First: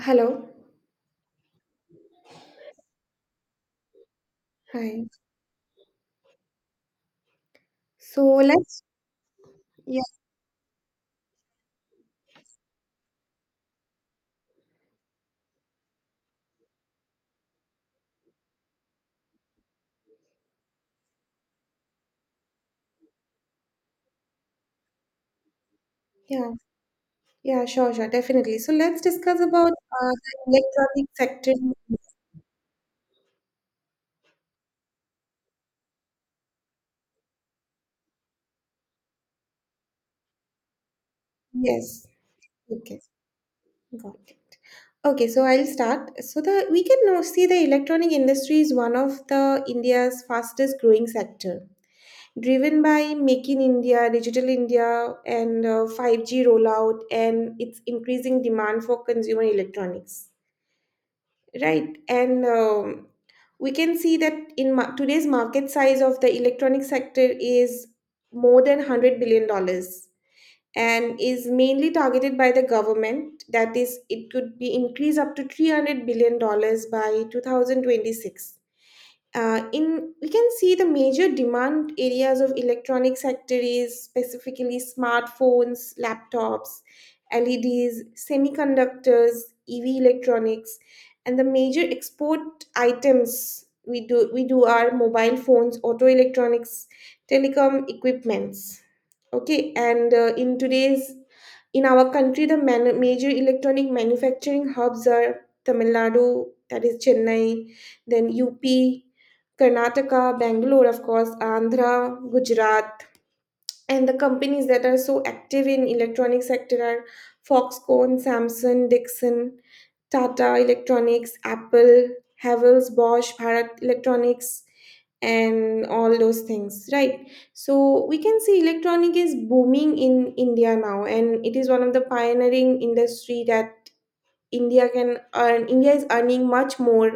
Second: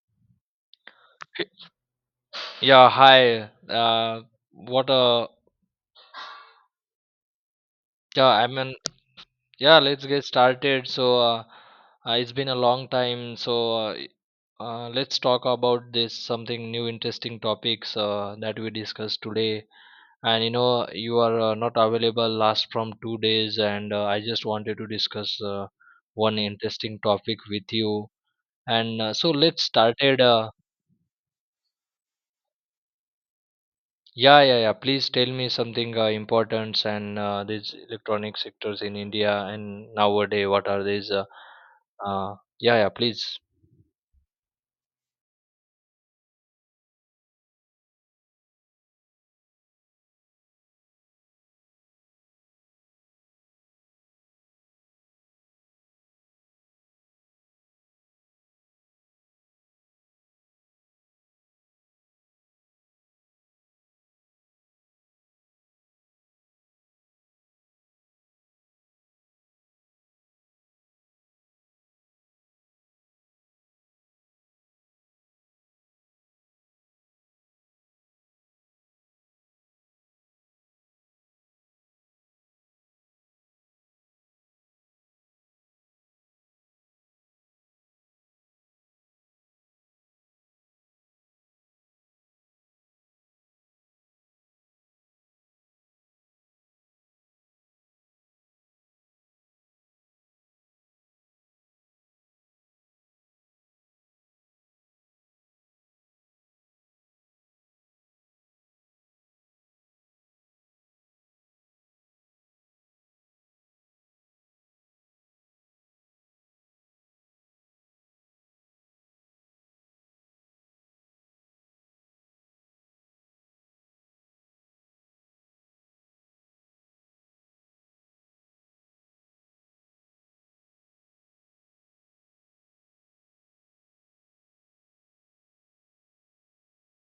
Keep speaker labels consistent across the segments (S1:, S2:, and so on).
S1: Hello.
S2: Yeah, hi. Uh, what
S1: Hi.
S2: a yeah.
S1: So
S2: I mean,
S1: let's,
S2: yeah.
S1: yeah,
S2: Let's get started. It's been a long time. Let's talk about this something new, interesting topics that we discussed today. And you know, you are not available last from 2 days, and I just wanted to discuss one
S1: yeah,
S2: interesting topic with
S1: yeah, sure,
S2: you.
S1: sure, Definitely. So
S2: And
S1: let's
S2: so
S1: discuss
S2: let's
S1: about
S2: started. Uh,
S1: the electronic sector.
S2: Yeah, yeah, yeah. Please tell me something important and these electronic sectors in India and nowadays, what are these?
S1: Yes.
S2: Yeah, yeah,
S1: Okay.
S2: please.
S1: Got it. Okay, so I'll start. So the we can now see the electronic industry is one of the India's fastest growing sector, driven by Make in India, Digital India, and 5G rollout, and its increasing demand for consumer electronics. Right. And We can see that today's market size of the electronic sector is more than $100 billion dollars and is mainly targeted by the government. That is, it could be increased up to $300 billion dollars by 2026. In We can see the major demand areas of electronic sector is specifically smartphones, laptops, leds, semiconductors, ev electronics, and the major export items we do are mobile phones, auto electronics, telecom equipments. Okay, and in today's in our country, the major electronic manufacturing hubs are Tamil Nadu, that is Chennai, then UP, Karnataka, Bangalore, of course, Andhra, Gujarat, and the companies that are so active in electronic sector are Foxconn, Samsung, Dixon, Tata Electronics, Apple, Havels, Bosch, Bharat Electronics, and all those things, right? So we can see electronic is booming in India now, and it is one of the pioneering industry that India can earn. India is earning much more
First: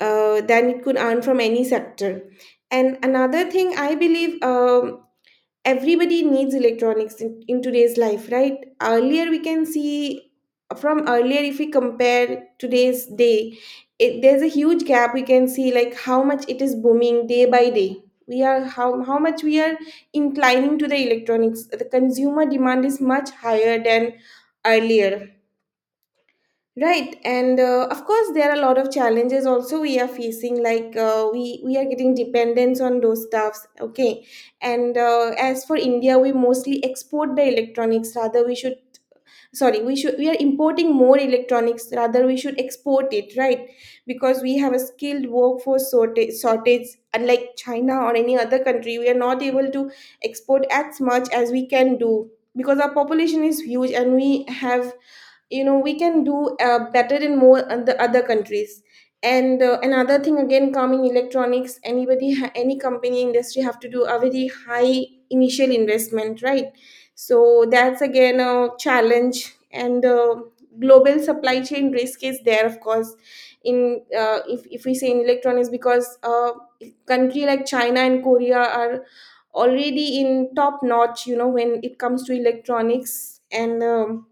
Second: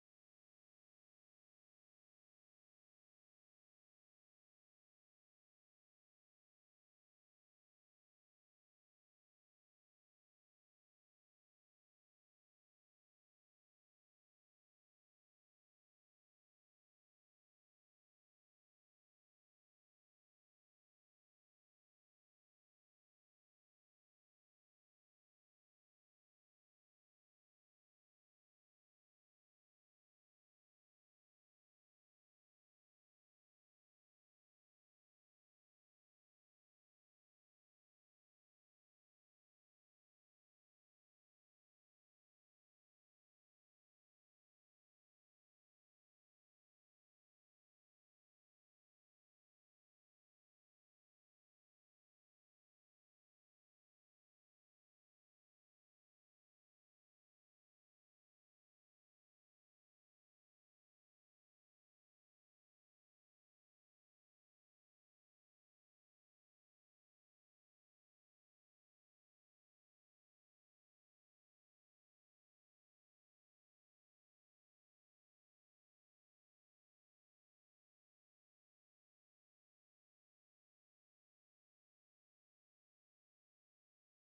S1: than it could earn from any sector. And another thing I believe Everybody needs electronics in today's life, right? Earlier we can see, from earlier if we compare today's day, it, there's a huge gap we can see, like how much it is booming day by day. We are, how much we are inclining to the electronics, the consumer demand is much higher than earlier. Right, and of course, there are a lot of challenges also we are facing. Like we are getting dependence on those stuffs. Okay, and as for India, we mostly export the electronics. Rather, we should, sorry, we should, we are importing more electronics. Rather, we should export it, right? Because we have a skilled workforce shortage. Unlike China or any other country, we are not able to export as much as we can do because our population is huge and we have, you know, we can do better in more and the other countries. And another thing, again coming electronics, anybody any company industry have to do a very high initial investment, right? So that's again a challenge. And global supply chain risk is there of course in if we say in electronics, because country like china and korea are already in top notch, you know, when it comes to electronics. and um,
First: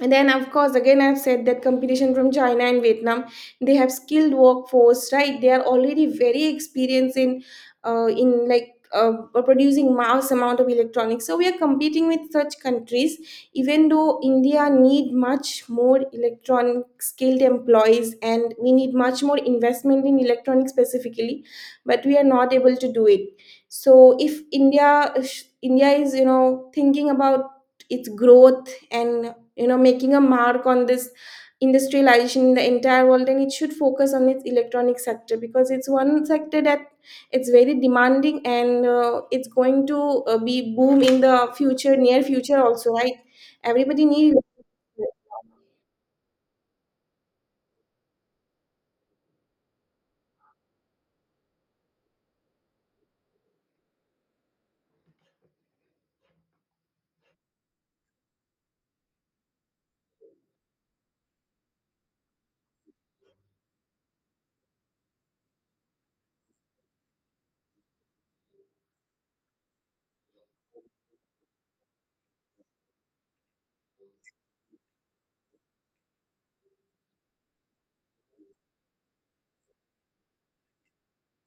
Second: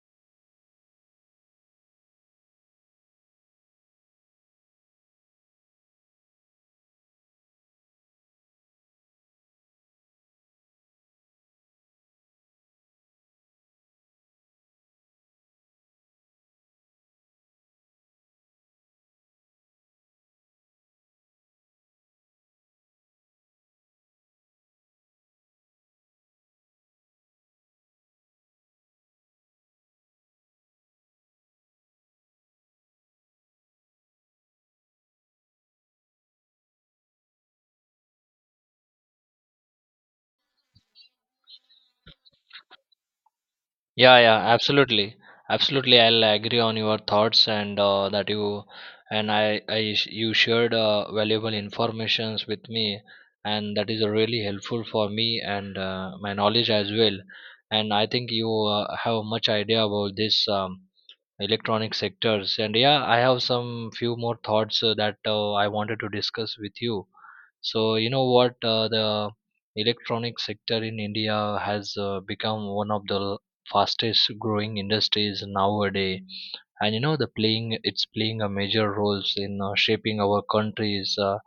S1: and then of course, again, I've said that competition from china and vietnam, they have skilled workforce, right? They are already very experienced in producing mass amount of electronics, so we are competing with such countries. Even though india need much more electronic skilled employees and we need much more investment in electronics specifically, but we are not able to do it. So if india is, you know, thinking about its growth, and, you know, making a mark on this industrialization in the entire world, and it should focus on its electronic sector because it's one sector that it's very demanding and it's going to be boom in the future, near future also, right? Everybody
S2: Yeah,
S1: needs.
S2: yeah, absolutely. Absolutely, I'll agree on your thoughts and that you and I you shared valuable informations with me and that is really helpful for me and my knowledge as well. And I think you have much idea about this. Electronic sectors and yeah, I have some few more thoughts that I wanted to discuss with you. So you know what, the electronic sector in India has become one of the fastest growing industries nowadays. And you know, the playing a major roles in shaping our countries,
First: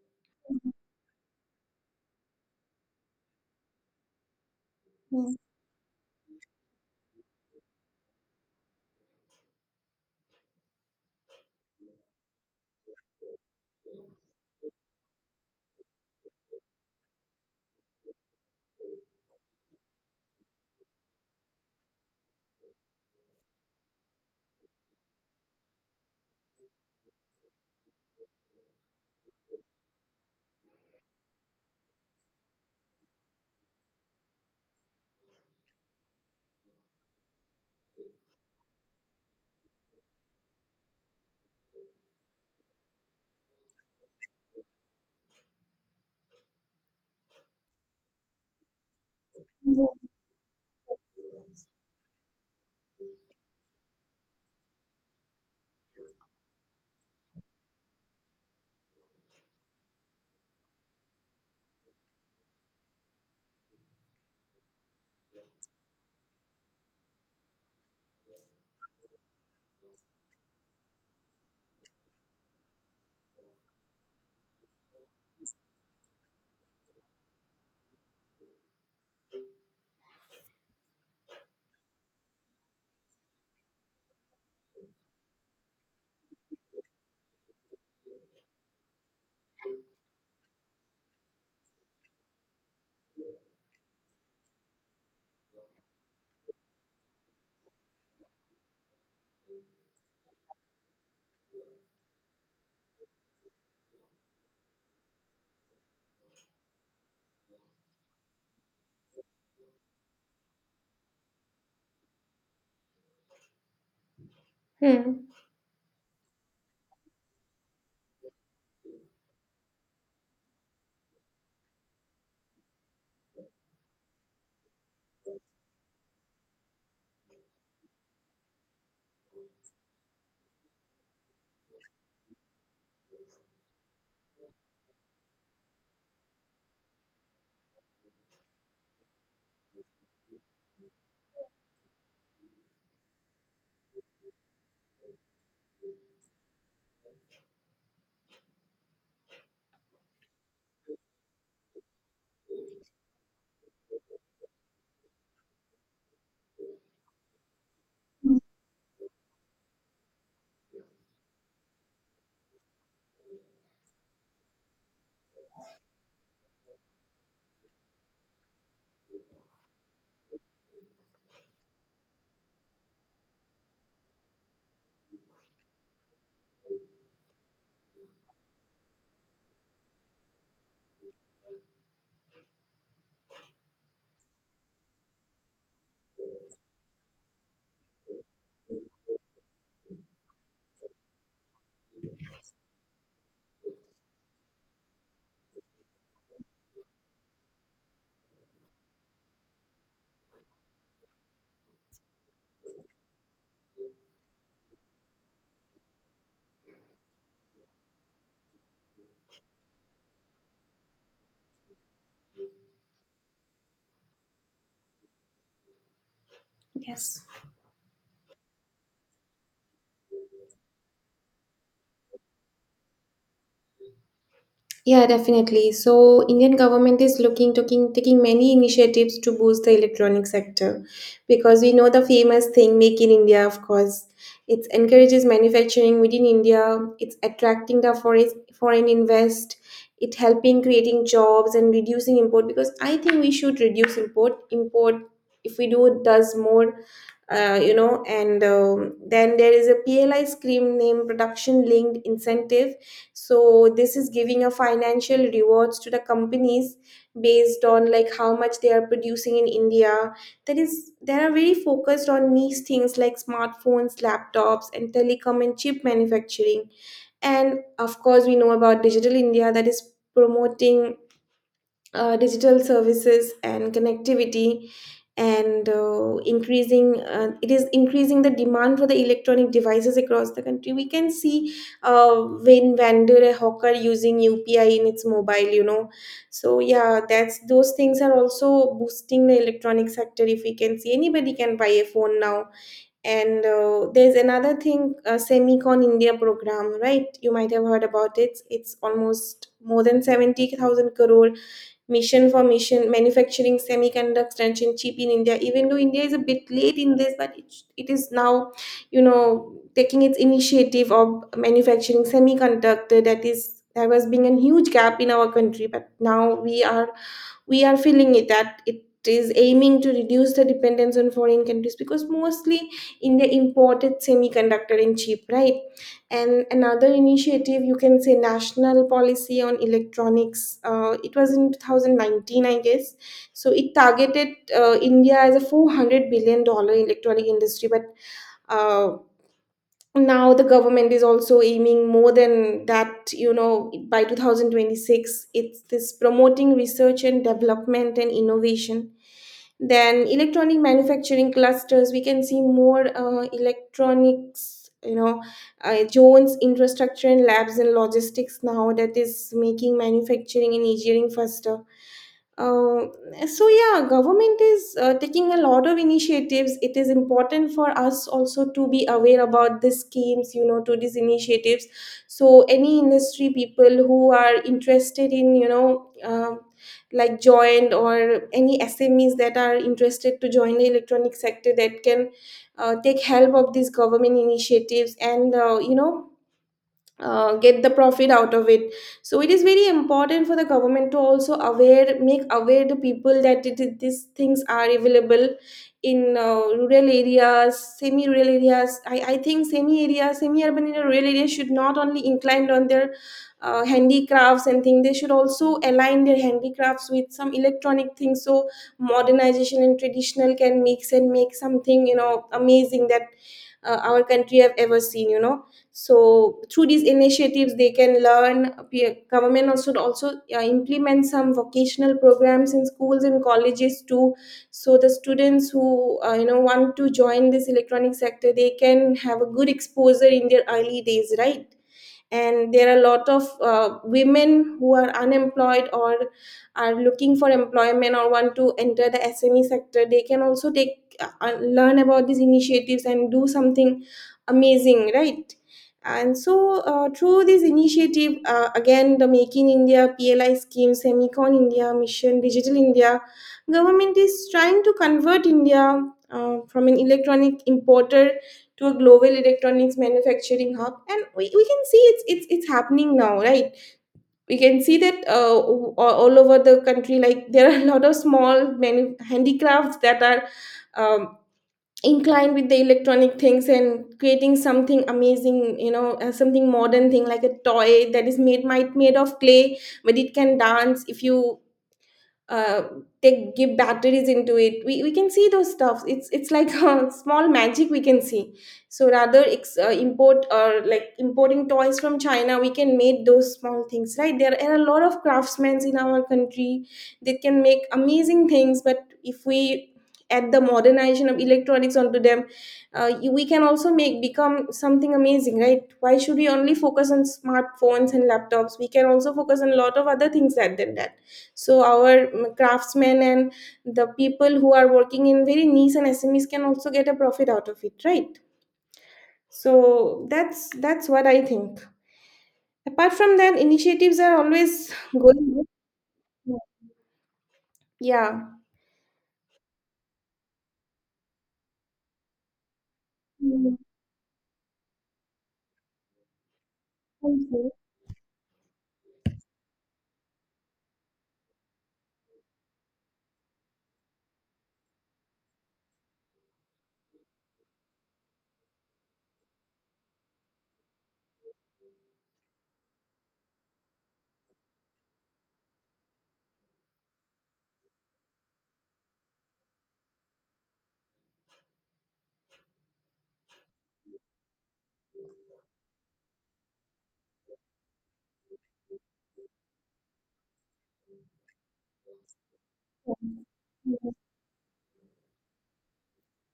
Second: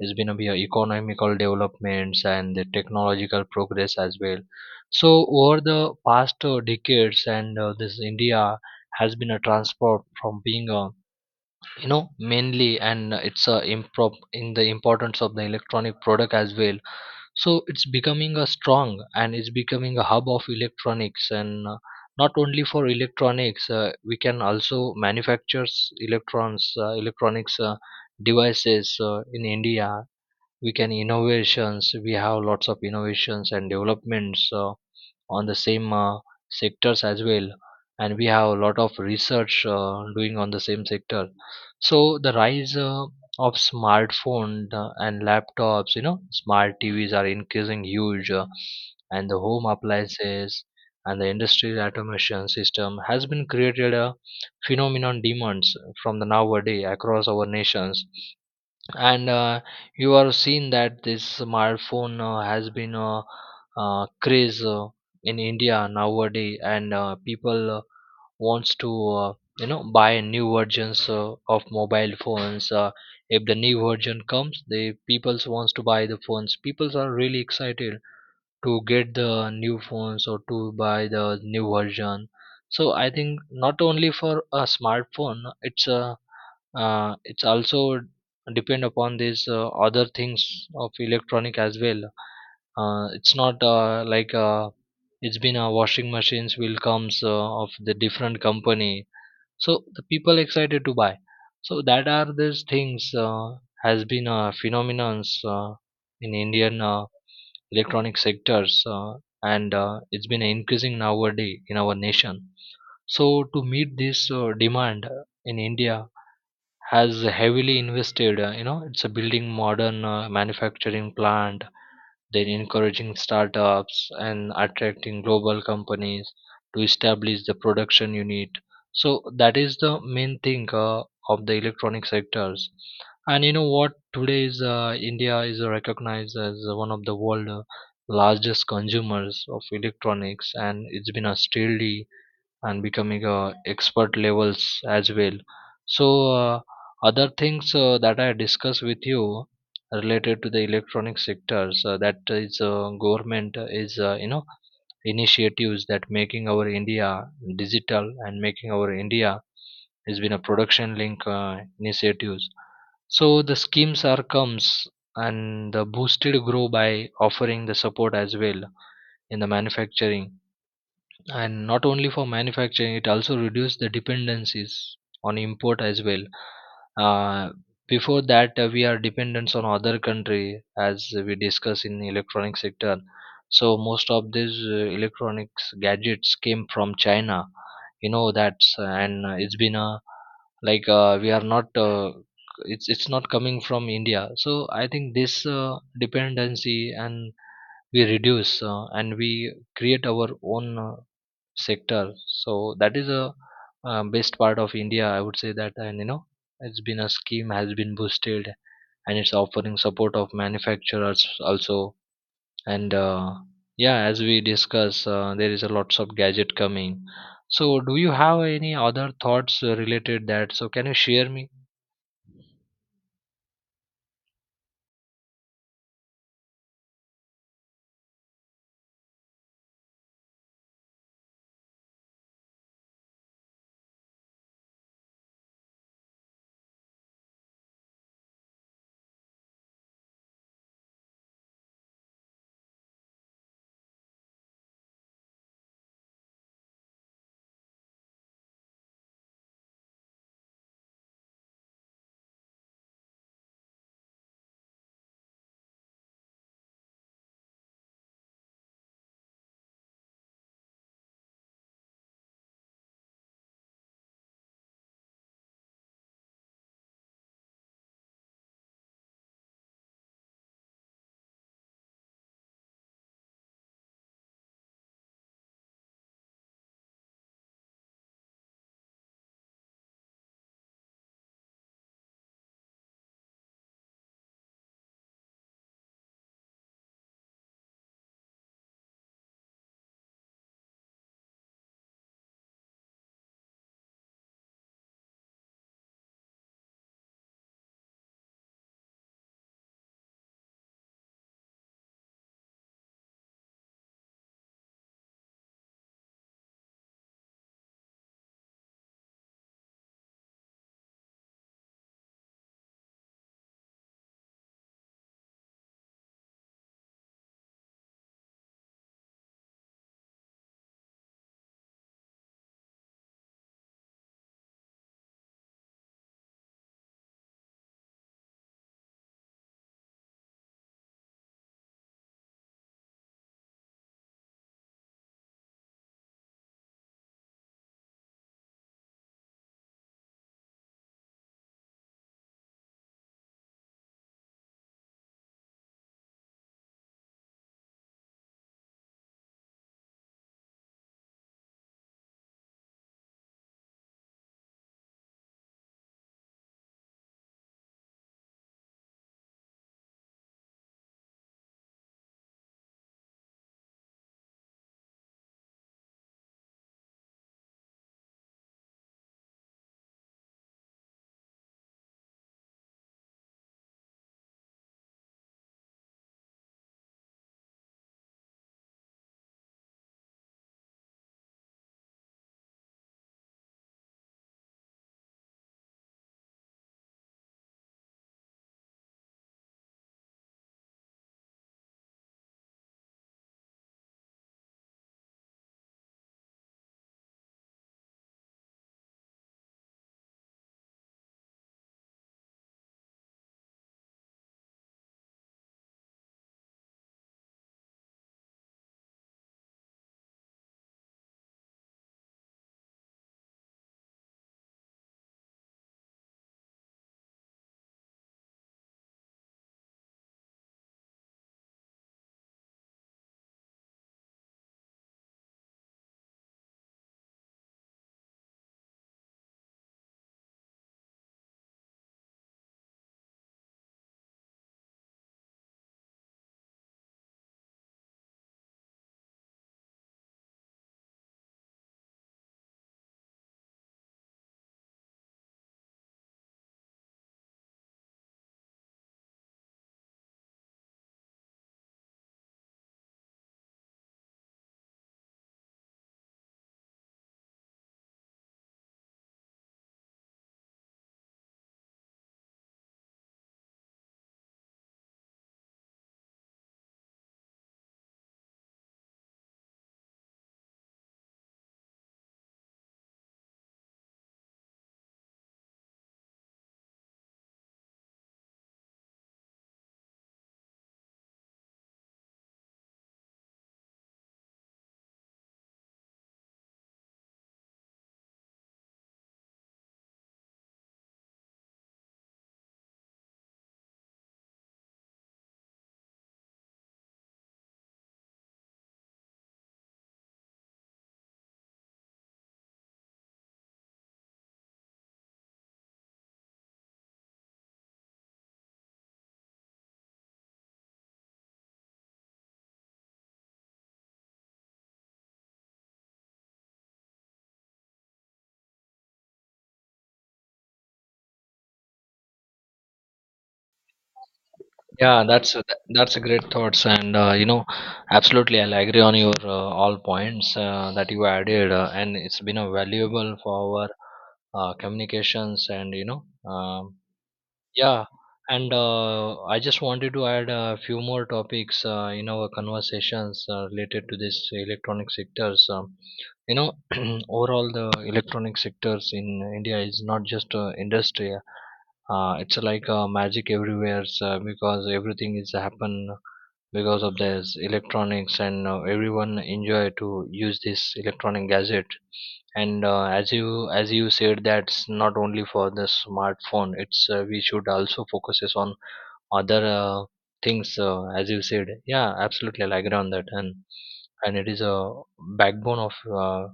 S2: is going to be economical developments and the technological progress as well. So
S1: Hmm.
S2: over the past decades, and this India has been a transport from being a, you know, mainly, and it's a improp in the importance of the electronic product as well. So it's becoming a strong and it's becoming a hub of electronics, and not only for electronics, we can also manufactures electrons electronics devices in India. We can innovations, we have lots of innovations and developments on the same sectors as well, and we have a lot of research doing on the same sector. So the rise of smartphone and laptops, you know, smart tvs are increasing huge, and the home appliances and the industrial automation system has been created a phenomenon demands from the nowadays across our nations. And you have seen that this smartphone has been a craze in India nowadays, and people wants to, you know, buy new versions of mobile phones. If the new version comes, the people wants to buy the phones. People are really excited to get the new phones or to buy the new version. So I think not only for a smartphone, it's a, it's also depend upon these other things of electronic as well. It's not like, it's been a washing machines will comes of the different company, so the people excited to buy. So that are these things has been a phenomenon in Indian electronic sectors, and it's been increasing nowadays in our nation. So to meet this demand
S1: Hmm.
S2: in India has heavily invested, you know, it's a building modern manufacturing plant, then encouraging startups and attracting global companies to establish the production unit. So that is the main thing of the electronic sectors. And you know what, today is, India is recognized as one of the world's largest consumers of electronics, and it's been a steadily and becoming expert levels as well. So uh, other things that I discuss with you related to the electronic sectors, that is, government is, you know, initiatives that making our India digital and making our India has been a production link initiatives. So the schemes are comes and the boosted grow by offering the support as well in the manufacturing. And not only for manufacturing, it also reduced the dependencies on import as well. uh, Before that, we are dependent on other country as we discuss in electronic sector. So most of these electronics gadgets came from China, you know that's. And it's been a like, we are not it's not coming from India. So I think this dependency and we reduce and we create our own sector. So that is a best part of India, I would say that. And you know, it's been a scheme has been boosted, and it's offering support of manufacturers also. And Yeah, as we discuss, there is a lots of gadget coming.
S1: Yes.
S2: So do you have any other thoughts related that? So can you share me?
S1: Yeah, definitely. So, Indian government is looking, taking many initiatives to boost the electronic sector because we know the famous thing Make in India, of course. It encourages manufacturing within India. It's attracting the foreign invest. It helping creating jobs and reducing import because I think we should reduce import. Import if we do does more you know and then there is a pli scheme named production linked incentive. So this is giving a financial rewards to the companies based on, like, how much they are producing in india. That is, they are very focused on niche things like smartphones, laptops, and telecom and chip manufacturing. And of course we know about digital india, that is promoting digital services and connectivity, and increasing it is increasing the demand for the electronic devices across the country, we can see, uh, when vendor a hawker using upi in its mobile, you know. So yeah, that's, those things are also boosting the electronic sector if we can see, anybody can buy a phone now. And there's another thing, semicon india program, right? You might have heard about it. It's almost more than 70,000 crore mission for mission manufacturing semiconductors and chip in india. Even though india is a bit late in this, but it is now, you know, taking its initiative of manufacturing semiconductor, that is, that was being a huge gap in our country, but now we are feeling it that it is aiming to reduce the dependence on foreign countries because mostly india imported semiconductor and chip, right? And another initiative you can say national policy on electronics, it was in 2019 I guess. So it targeted india as a 400 billion dollar electronic industry, but uh, now the government is also aiming more than that, you know, by 2026. It's this promoting research and development and innovation, then electronic manufacturing clusters, we can see more electronics, you know, jones infrastructure and labs and logistics now, that is making manufacturing and engineering faster. uh, so yeah, government is taking a lot of initiatives. It is important for us also to be aware about these schemes, you know, to these initiatives. So any industry people who are interested in, you know, like joined or any SMEs that are interested to join the electronic sector, that can take help of these government initiatives and, get the profit out of it. So it is very important for the government to also aware, make aware the people that these things are available in rural areas, semi rural areas. I think semi area, semi urban and rural areas should not only inclined on their handicrafts and things, they should also align their handicrafts with some electronic things, so modernization and traditional can mix and make something, you know, amazing that our country have ever seen, you know. So through these initiatives they can learn. Government also also implement some vocational programs in schools and colleges too, so the students who you know, want to join this electronic sector, they can have a good exposure in their early days, right? And there are a lot of women who are unemployed or are looking for employment or want to enter the sme sector, they can also take learn about these initiatives and do something amazing, right? And so through this initiative, again the make in india, pli scheme, semicon india mission, digital india, government is trying to convert india from an electronic importer to a global electronics manufacturing hub, and we can see it's, it's happening now, right? We can see that all all over the country, like there are a lot of small handicrafts that are um, inclined with the electronic things and creating something amazing, you know, something modern thing like a toy that is made, might made of clay, but it can dance if you uh, they give batteries into it. We can see those stuff, it's like a small magic we can see. So rather import or like importing toys from china, we can make those small things, right? There are a lot of craftsmen in our country that can make amazing things, but if we add the modernization of electronics onto them, we can also make, become something amazing, right? Why should we only focus on smartphones and laptops? We can also focus on a lot of other things other than that. So our craftsmen and the people who are working in very niche and smes can also get a profit out of it, right? So that's what I think. Apart from that, initiatives are always
S2: Yeah, that's a-
S1: going
S2: that's a great
S1: on.
S2: thoughts, and you know,
S1: Yeah.
S2: absolutely, I'll agree on your all points that you added, and it's been a valuable for
S1: Mm,
S2: our communications, and you know, um,
S1: thank you.
S2: yeah, and I just wanted to add a few more topics in our conversations related to this electronic sectors. You know, overall the electronic sectors in India is not just a industry, it's like a magic everywhere, because everything is happen because of this electronics. And everyone enjoy to use this electronic gadget. And as you said, that's not only for the smartphone, it's, we should also focuses on other things, as you said. Yeah, absolutely, I agree on that. And it is a backbone of uh,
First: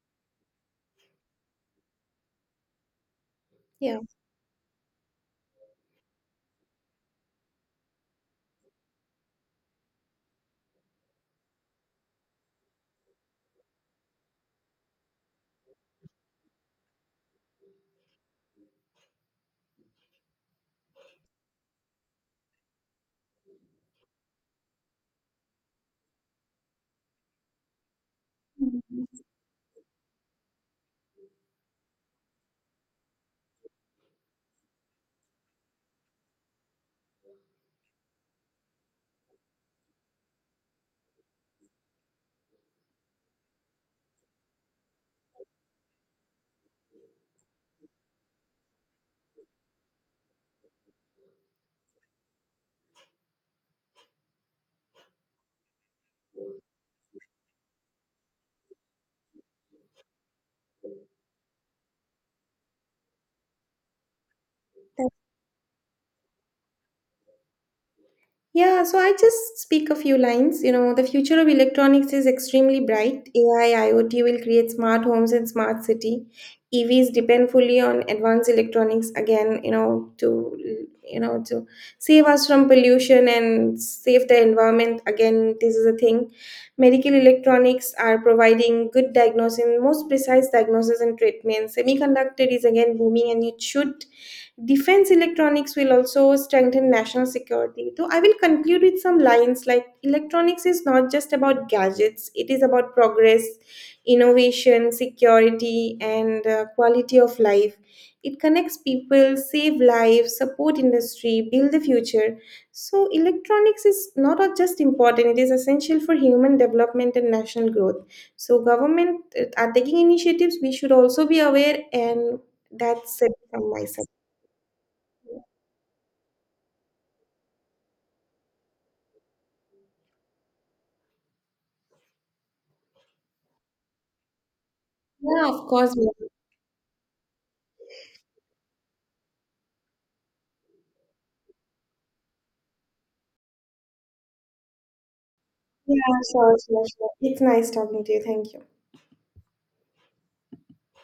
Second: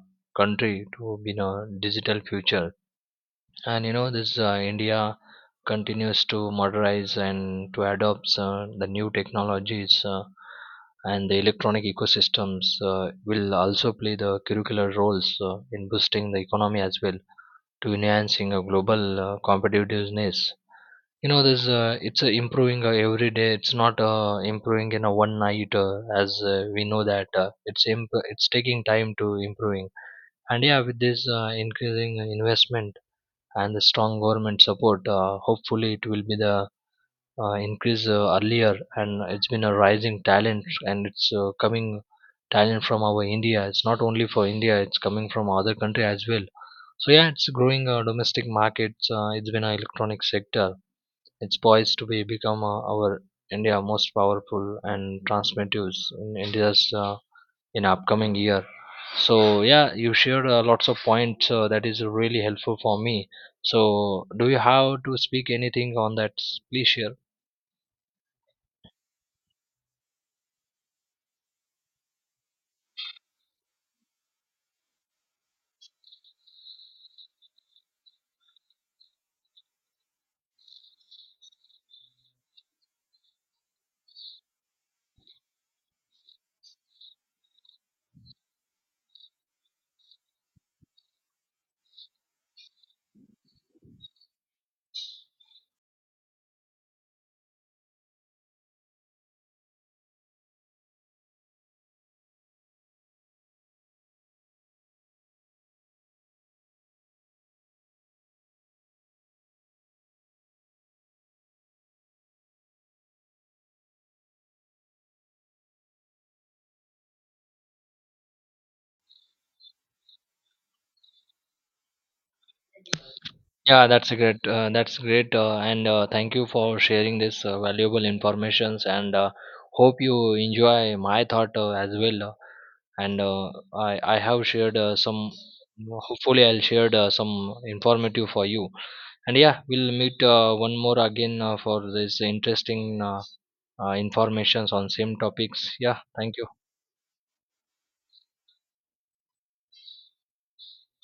S2: country to be in a digital future. And you know, this India continues to modernize and to adopt the new technologies, and the electronic ecosystems will also play the curricular roles in boosting the economy as well, to enhancing a global competitiveness. You know, there's it's improving every day. It's not improving in a one night, as we know that, it's taking time
S1: Yeah.
S2: to improving. And yeah, with this increasing investment and the strong government support, hopefully it will be the increase earlier, and it's been a rising talent, and it's coming talent from our India. It's not only for India, it's coming from other country as well. So yeah, it's growing domestic markets, it's been an electronic sector. It's poised to be become our India most powerful and transmissives in India's in upcoming year. So yeah, you shared lots of points that is really helpful for me. So do you have to speak anything on that? Please share.
S1: Yeah, so I just speak a few lines. You know, the future of electronics is extremely bright. AI, IoT will create smart homes and smart city. EVs depend fully on advanced electronics, again, you know, to, you know, to save us from pollution and save the environment. Again, this is a thing. Medical electronics are providing good diagnosis, most precise diagnosis and treatment. Semiconductor is again booming and it should, defense electronics will also strengthen national security. So I will conclude with some lines like electronics is not just about gadgets, it is about progress, innovation, security, and quality of life. It connects people, save lives, support industry, build the future. So electronics is not just important, it is essential for human development and national growth. So government are taking initiatives, we should also be aware, and that's it from my
S2: Yeah,
S1: side.
S2: that's a great. That's great, and thank you for sharing this valuable informations. And hope you enjoy my thought as well. And I I have shared some.
S1: Yeah, of course.
S2: Hopefully, I'll shared some informative for you. And yeah, we'll meet one more again for this interesting informations on same topics.
S1: Yeah,
S2: Yeah, thank you.
S1: sure, sure, sure. It's nice talking to you. Thank you.